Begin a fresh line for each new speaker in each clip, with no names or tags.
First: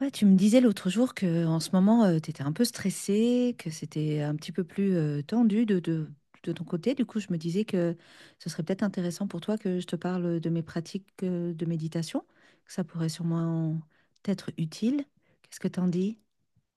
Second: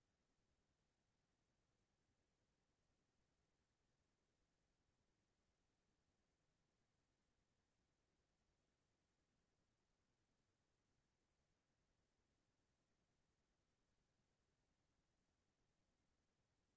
Ouais, tu me disais l'autre jour que en ce moment, tu étais un peu stressée, que c'était un petit peu plus tendu de ton côté. Du coup, je me disais que ce serait peut-être intéressant pour toi que je te parle de mes pratiques de méditation, que ça pourrait sûrement être utile. Qu'est-ce que t'en dis?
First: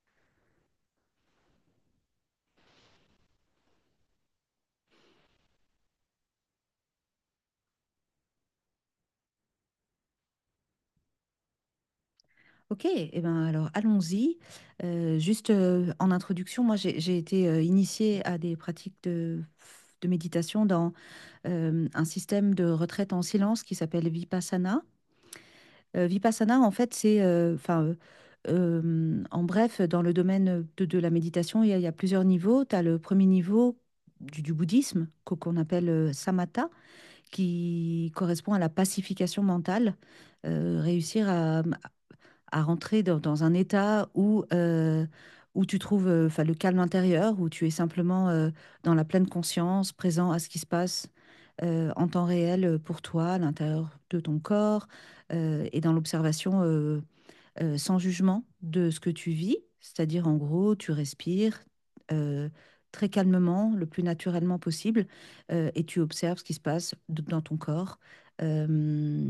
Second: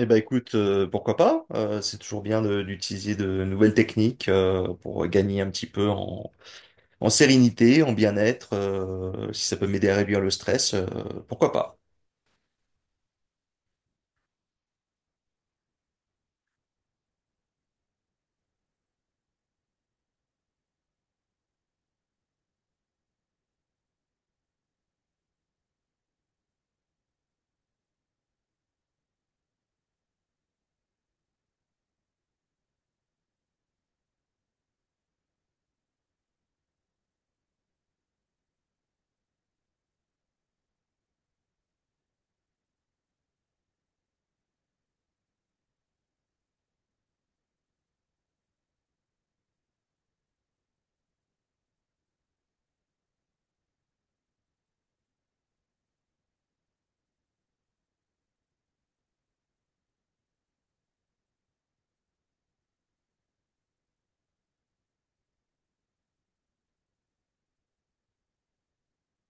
Eh ben écoute, pourquoi pas? C'est toujours bien d'utiliser de nouvelles techniques pour gagner un petit peu en, en sérénité, en bien-être. Si ça peut m'aider à réduire le stress, pourquoi pas?
Ok, eh ben alors allons-y. Juste en introduction, moi j'ai été initiée à des pratiques de méditation dans un système de retraite en silence qui s'appelle Vipassana. Vipassana, en fait, en bref, dans le domaine de la méditation, il y a plusieurs niveaux. Tu as le premier niveau du bouddhisme, qu'on appelle samatha, qui correspond à la pacification mentale, réussir à rentrer dans un état où, où tu trouves le calme intérieur, où tu es simplement dans la pleine conscience, présent à ce qui se passe en temps réel pour toi, à l'intérieur de ton corps, et dans l'observation sans jugement de ce que tu vis. C'est-à-dire, en gros, tu respires euh, très calmement, le plus naturellement possible, et tu observes ce qui se passe dans ton corps. Euh,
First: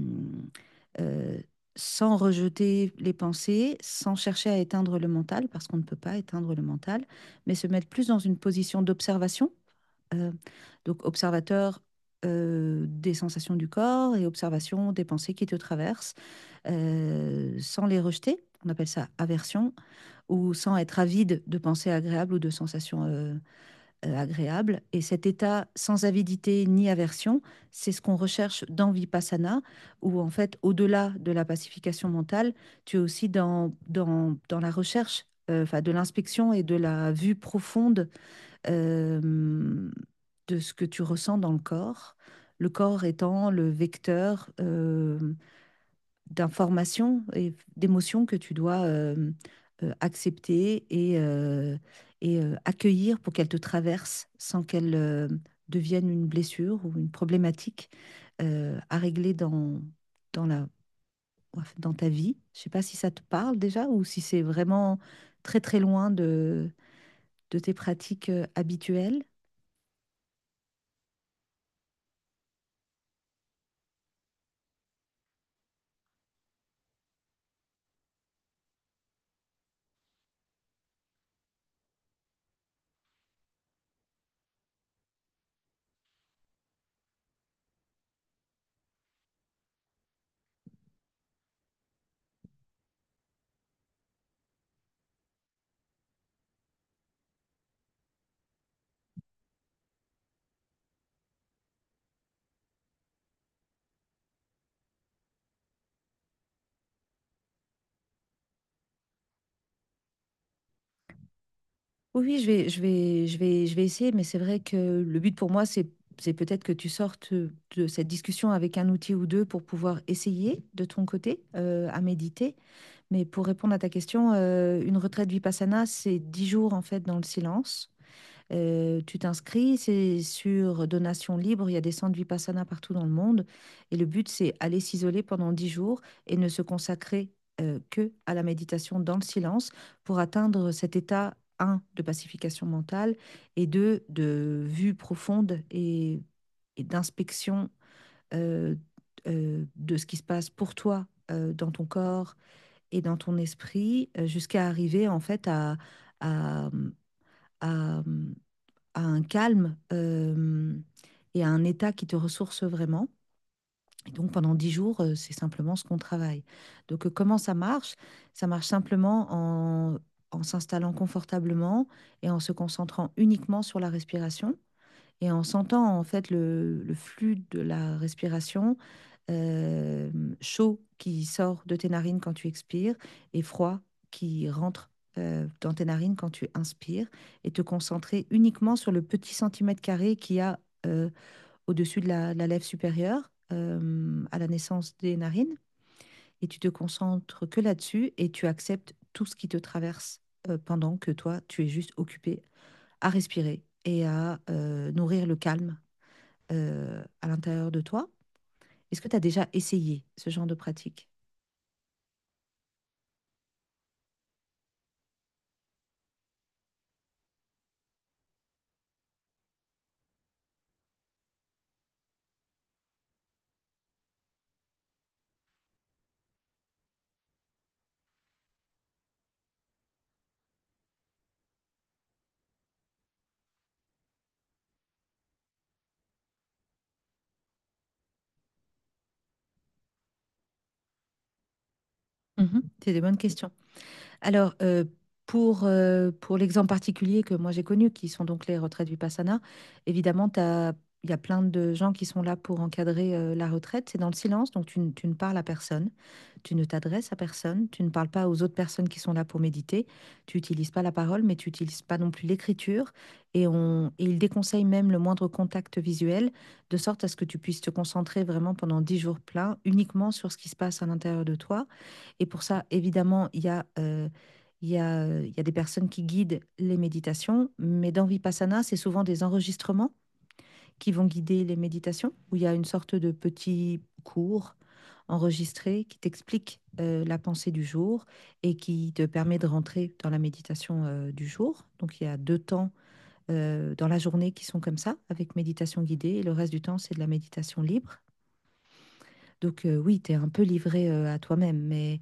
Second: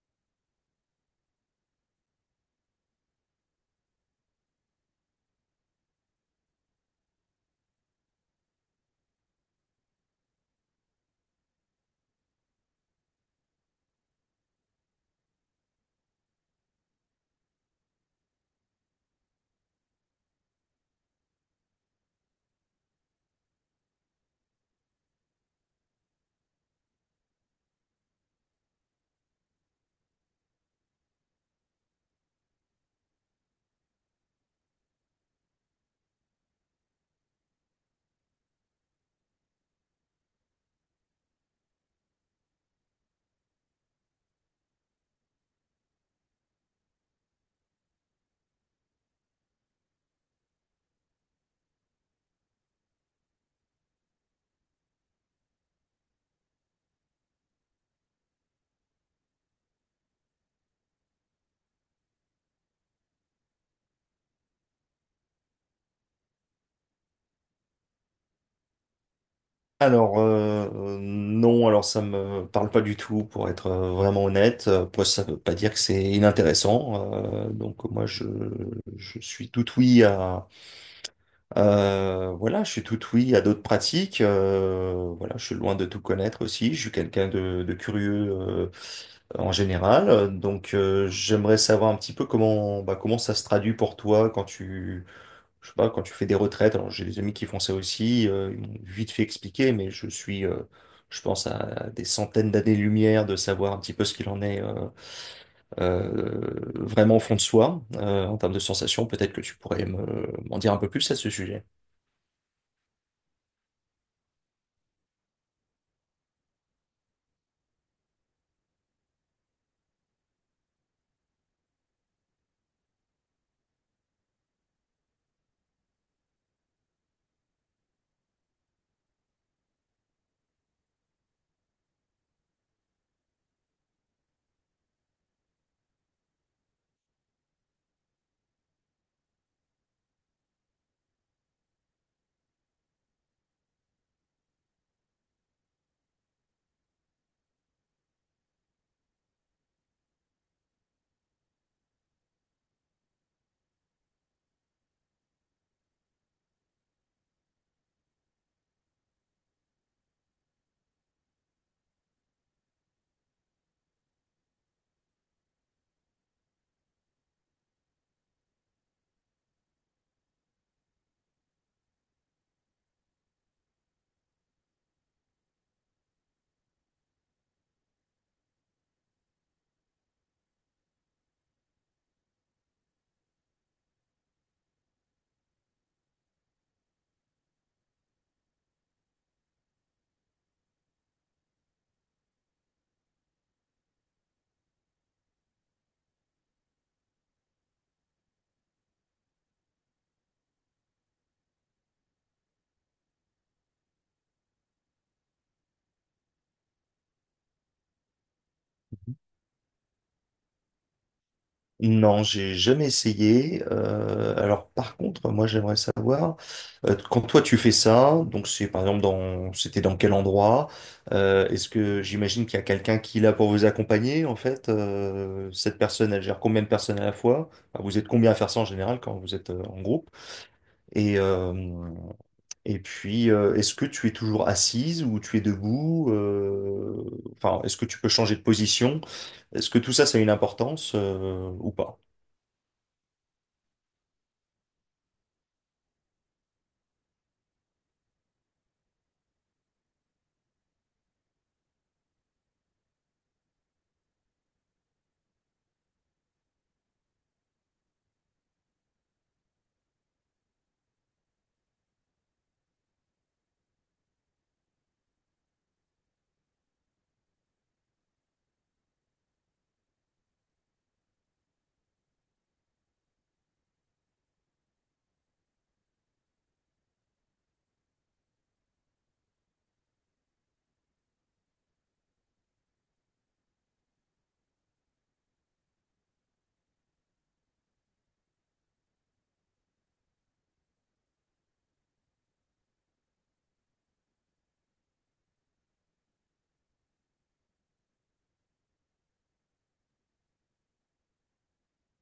euh, Sans rejeter les pensées, sans chercher à éteindre le mental, parce qu'on ne peut pas éteindre le mental, mais se mettre plus dans une position d'observation, euh, donc observateur des sensations du corps et observation des pensées qui te traversent, sans les rejeter. On appelle ça aversion, ou sans être avide de pensées agréables ou de sensations agréable. Et cet état sans avidité ni aversion, c'est ce qu'on recherche dans Vipassana, où en fait, au-delà de la pacification mentale, tu es aussi dans la recherche, de l'inspection et de la vue profonde euh, de ce que tu ressens dans le corps étant le vecteur d'informations et d'émotions que tu dois accepter et accueillir pour qu'elles te traversent sans qu'elles deviennent une blessure ou une problématique à régler dans la, dans ta vie. Je ne sais pas si ça te parle déjà ou si c'est vraiment très très loin de tes pratiques habituelles.
Alors non, alors ça me parle pas du tout, pour être vraiment honnête. Après, ça veut pas dire que c'est inintéressant. Donc moi, je suis tout oui à. Voilà, je suis tout oui à d'autres pratiques. Voilà, je suis loin de tout connaître aussi. Je suis quelqu'un de curieux en général. Donc, j'aimerais savoir un petit peu comment, bah, comment ça se traduit pour toi je sais pas, quand tu fais des retraites. Alors, j'ai des amis qui font ça aussi. Ils m'ont vite fait expliquer, mais je suis, je pense, à des centaines d'années-lumière de savoir un petit peu ce qu'il en est. Euh, Vraiment au fond de soi, en termes de sensations. Peut-être que tu pourrais m'en dire un peu plus à ce sujet.
Oui, oui, je vais essayer, mais c'est vrai que le but pour moi, c'est peut-être que tu sortes de cette discussion avec un outil ou deux pour pouvoir essayer de ton côté à méditer. Mais pour répondre à ta question, une retraite vipassana, c'est 10 jours en fait dans le silence. Tu t'inscris, c'est sur donation libre. Il y a des centres Vipassana partout dans le monde. Et le but, c'est aller s'isoler pendant 10 jours et ne se consacrer que à la méditation dans le silence pour atteindre cet état, un, de pacification mentale et deux, de vue profonde et d'inspection euh, de ce qui se passe pour toi dans ton corps et dans ton esprit jusqu'à arriver en fait à, à à un calme et à un état qui te ressource vraiment. Et donc pendant dix jours, c'est simplement ce qu'on travaille. Donc comment ça marche? Ça marche simplement en, en s'installant confortablement et en se concentrant uniquement sur la respiration. Et en sentant en fait le flux de la respiration, euh, chaud qui sort de tes narines quand tu expires et froid qui rentre dans tes narines quand tu inspires, et te concentrer uniquement sur le petit centimètre carré qu'il y a euh, au-dessus de la lèvre supérieure à la naissance des narines, et tu te concentres que là-dessus et tu acceptes tout ce qui te traverse pendant que toi, tu es juste occupé à respirer et à nourrir le calme à l'intérieur de toi. Est-ce que tu as déjà essayé ce genre de pratique?
Non, j'ai jamais essayé. Alors par contre, moi j'aimerais savoir, quand toi tu fais ça, donc c'est par exemple dans, c'était dans quel endroit? Est-ce que j'imagine qu'il y a quelqu'un qui est là pour vous accompagner en fait? Cette personne, elle gère combien de personnes à la fois? Enfin, vous êtes combien à faire ça en général quand vous êtes en groupe? Et, euh, et puis, est-ce que tu es toujours assise ou tu es debout? Enfin, est-ce que tu peux changer de position? Est-ce que tout ça, ça a une importance ou pas?
Mhm. C'est des bonnes questions. Alors, pour l'exemple particulier que moi j'ai connu, qui sont donc les retraites Vipassana, évidemment, il y a plein de gens qui sont là pour encadrer la retraite. C'est dans le silence, donc tu ne parles à personne, tu ne t'adresses à personne, tu ne parles pas aux autres personnes qui sont là pour méditer, tu n'utilises pas la parole, mais tu n'utilises pas non plus l'écriture. Et ils déconseillent même le moindre contact visuel, de sorte à ce que tu puisses te concentrer vraiment pendant 10 jours pleins uniquement sur ce qui se passe à l'intérieur de toi. Et pour ça, évidemment, il y a des personnes qui guident les méditations, mais dans Vipassana, c'est souvent des enregistrements qui vont guider les méditations, où il y a une sorte de petit cours enregistré qui t'explique la pensée du jour et qui te permet de rentrer dans la méditation du jour. Donc il y a deux temps dans la journée qui sont comme ça, avec méditation guidée, et le reste du temps, c'est de la méditation libre. Donc oui, tu es un peu livré à toi-même, mais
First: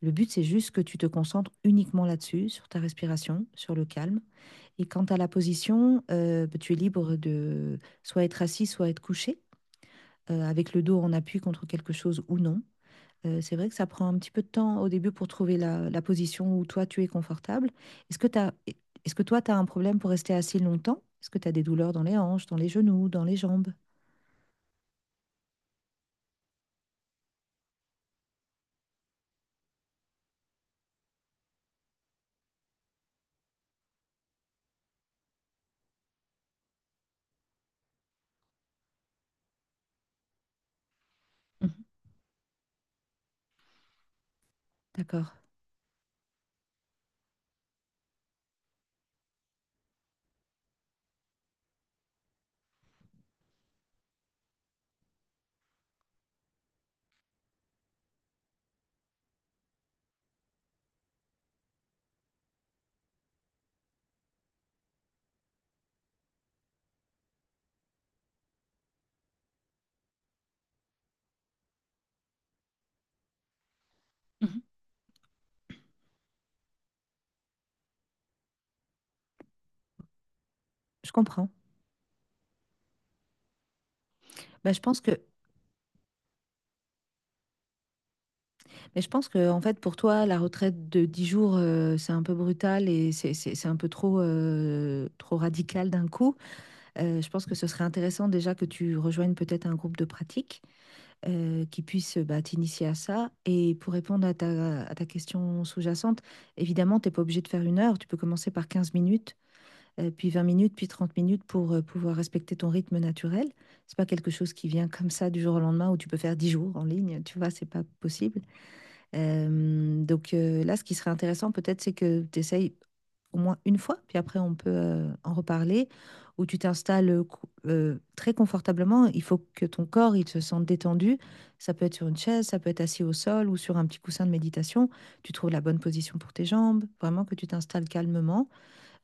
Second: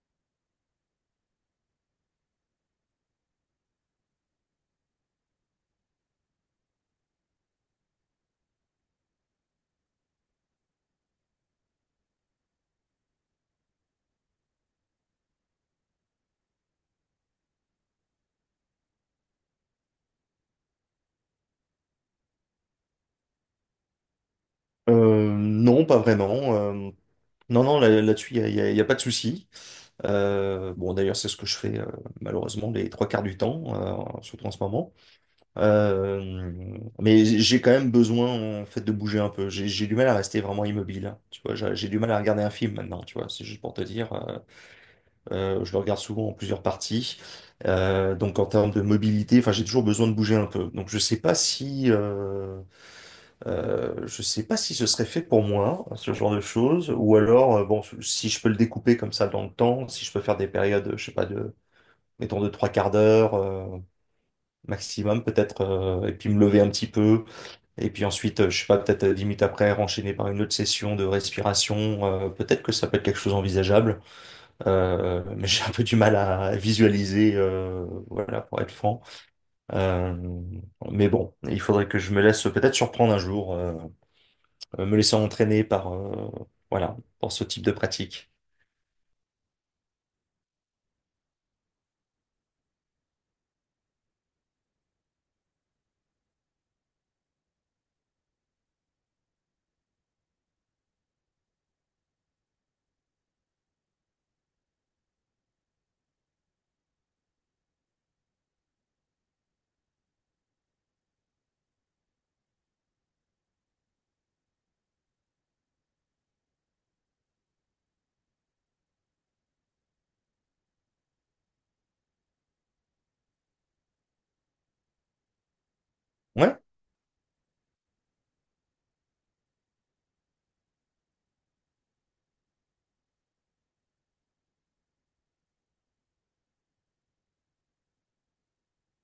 le but, c'est juste que tu te concentres uniquement là-dessus, sur ta respiration, sur le calme. Et quant à la position, bah, tu es libre de soit être assis, soit être couché, avec le dos en appui contre quelque chose ou non. C'est vrai que ça prend un petit peu de temps au début pour trouver la position où toi, tu es confortable. Est-ce que t'as, est-ce que toi, tu as un problème pour rester assis longtemps? Est-ce que tu as des douleurs dans les hanches, dans les genoux, dans les jambes?
Non, pas vraiment. Non, non, là, là-dessus, y a pas de souci. Bon, d'ailleurs, c'est ce que je fais malheureusement les trois quarts du temps, surtout en ce moment. Euh, mais j'ai quand même besoin en fait de bouger un peu. J'ai du mal à rester vraiment immobile. Hein, tu vois, j'ai
Mhm.
j'ai du mal à regarder un film maintenant. Tu vois, c'est juste pour te dire,
D'accord.
je le regarde souvent en plusieurs parties. Donc en termes de mobilité, enfin, j'ai toujours besoin de bouger un peu. Donc je sais pas si je sais pas si ce serait fait pour moi, ce genre de choses, ou alors, bon, si je peux le découper comme ça dans le temps, si je peux faire des périodes, je sais pas, de, mettons, de trois quarts d'heure, maximum, peut-être, et puis me lever un petit peu, et puis ensuite, je sais pas, peut-être 10 minutes après, enchaîner par une autre session de respiration, peut-être que ça peut être quelque chose envisageable,
Mhm.
mais j'ai un peu du mal à visualiser, voilà, pour être franc. Euh, mais
Je
bon,
comprends.
il faudrait que je me laisse peut-être surprendre un jour.
Bah, je
Me
pense que
laissant entraîner par, voilà, par ce type de pratique.
mais je pense que, en fait, pour toi, la retraite de 10 jours, c'est un peu brutal et c'est un peu trop, trop radical d'un coup. Je pense que ce serait intéressant déjà que tu rejoignes peut-être un groupe de pratique qui puisse bah, t'initier à ça. Et pour répondre à ta question sous-jacente, évidemment, tu n'es pas obligé de faire une heure. Tu peux commencer par 15 minutes, puis 20 minutes, puis 30 minutes pour pouvoir respecter ton rythme naturel. C'est pas quelque chose qui vient comme ça du jour au lendemain où tu peux faire 10 jours en ligne. Tu vois, c'est pas possible. Donc là, ce qui serait intéressant peut-être, c'est que tu essayes au moins une fois, puis après on peut en reparler, où tu
Ouais?
très confortablement. Il faut que ton corps il se sente détendu. Ça peut être sur une chaise, ça peut être assis au sol ou sur un petit coussin de méditation. Tu trouves la bonne position pour tes jambes, vraiment que tu t'installes calmement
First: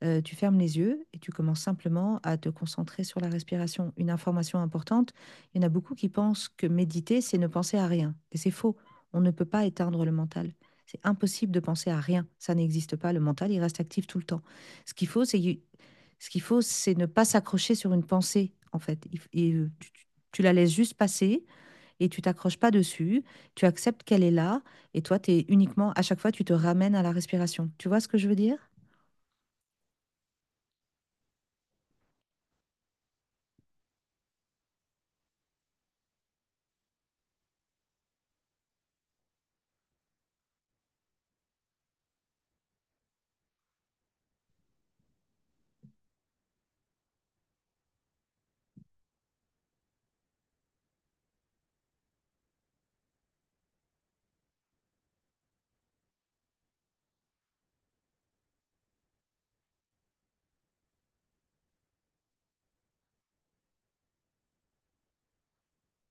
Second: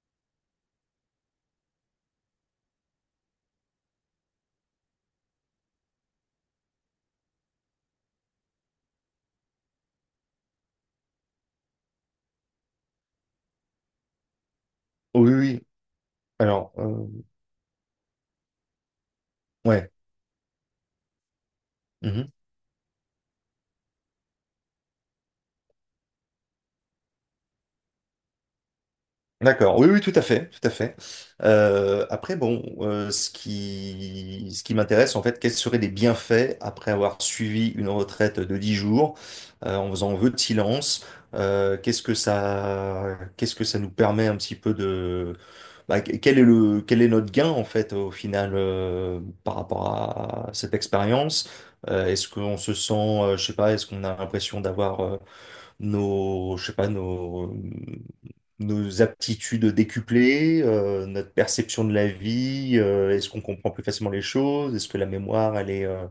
tu fermes les yeux et tu commences simplement à te concentrer sur la respiration. Une information importante, il y en a beaucoup qui pensent que méditer, c'est ne penser à rien. Et c'est faux. On ne peut pas éteindre le mental. C'est impossible de penser à rien. Ça n'existe pas. Le mental, il reste actif tout le temps. Ce qu'il faut,
Oui,
c'est
oui.
Ce qu'il faut,
Alors,
c'est ne pas s'accrocher sur une pensée, en fait. Et,
ouais.
tu la laisses juste passer et tu
Mhm.
t'accroches pas dessus. Tu acceptes qu'elle est là et toi, tu es uniquement, à chaque fois, tu te ramènes à la respiration. Tu vois ce que je veux dire?
D'accord, oui, oui, tout à fait, tout à fait. Après, bon, ce qui m'intéresse, en fait, quels seraient les bienfaits après avoir suivi une retraite de 10 jours, en faisant vœu de silence, qu'est-ce que ça nous permet un petit peu de, bah, quel est le, quel est notre gain, en fait, au final, par rapport à cette expérience? Est-ce qu'on se sent, je sais pas, est-ce qu'on a l'impression d'avoir nos, je sais pas, nos, nos aptitudes décuplées, notre perception de la vie, est-ce qu'on comprend plus facilement les choses, est-ce que la mémoire,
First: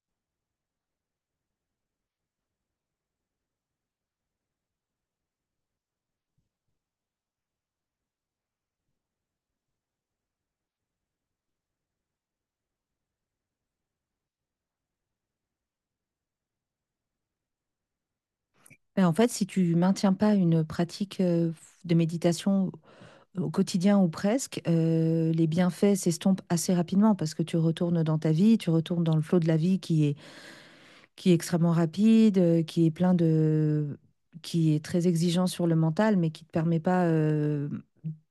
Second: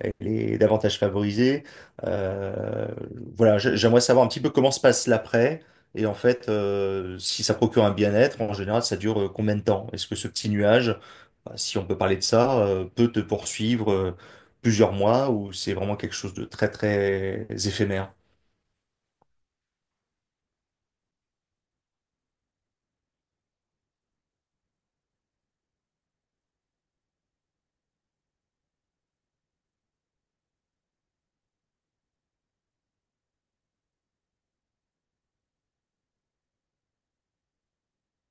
elle est davantage favorisée. Euh, voilà, j'aimerais savoir un petit peu comment se passe l'après. Et en fait, si ça procure un bien-être, en général, ça dure combien de temps? Est-ce que ce petit nuage, bah, si on peut parler de ça, peut te poursuivre plusieurs mois ou c'est vraiment quelque chose de très, très éphémère?
Ben, en fait, si tu maintiens pas une pratique de méditation au quotidien ou presque, les bienfaits s'estompent assez rapidement parce que tu retournes dans ta vie, tu retournes dans le flot de la vie qui est extrêmement rapide, qui est très exigeant sur le mental, mais qui ne te permet pas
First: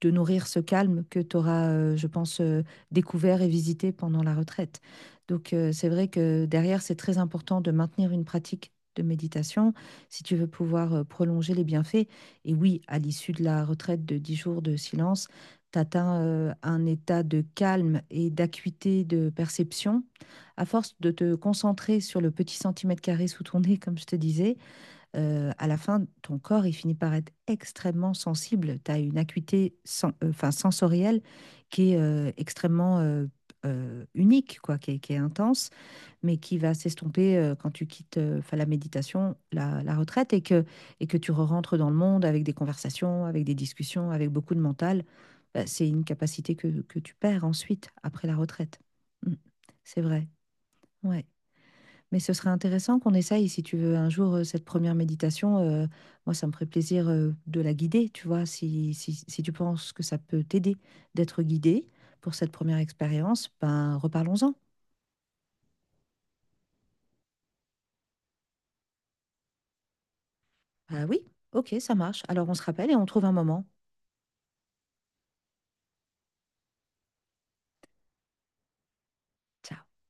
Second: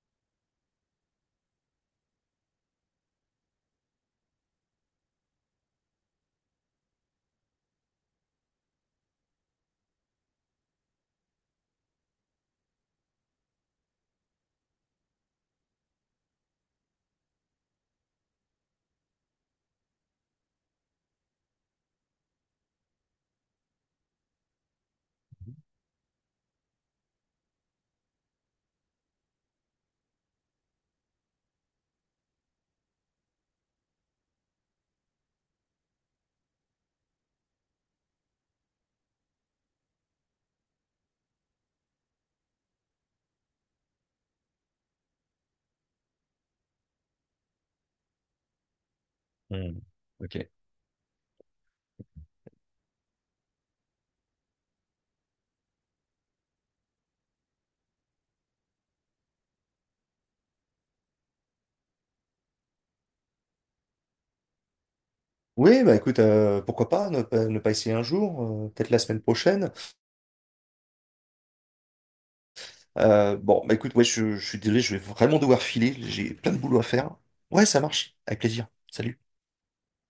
de nourrir ce calme que tu auras, découvert et visité pendant la retraite. Donc, c'est vrai que derrière, c'est très important de maintenir une pratique de méditation si tu veux pouvoir prolonger les bienfaits. Et oui, à l'issue de la retraite de 10 jours de silence, tu atteins un état de calme et d'acuité de perception à force de te concentrer sur le petit centimètre carré sous ton nez, comme je te disais, à la fin, ton corps, il finit par être extrêmement sensible. Tu as une acuité sensorielle qui est extrêmement unique, quoi, qui est intense, mais qui va s'estomper quand tu quittes la méditation, la retraite, et que tu rentres dans le monde avec des conversations, avec des discussions, avec beaucoup de mental. Bah, c'est une capacité que tu perds ensuite, après la retraite. Mm.
Hmm.
C'est vrai.
Ok.
Ouais. Mais ce serait intéressant qu'on essaye, si tu veux, un jour, cette première méditation. Euh, moi, ça me ferait plaisir de la guider, tu vois, si tu penses que ça peut t'aider d'être guidé pour cette première expérience, ben reparlons-en.
Oui, bah écoute, pourquoi pas ne, pas ne pas essayer un jour, peut-être la semaine prochaine.
Ah oui, ok, ça marche. Alors on se rappelle et on trouve un
Bon,
moment.
bah écoute, ouais, je suis désolé, je vais vraiment devoir filer, j'ai plein de boulot à faire. Ouais, ça marche, avec plaisir. Salut.
Ciao.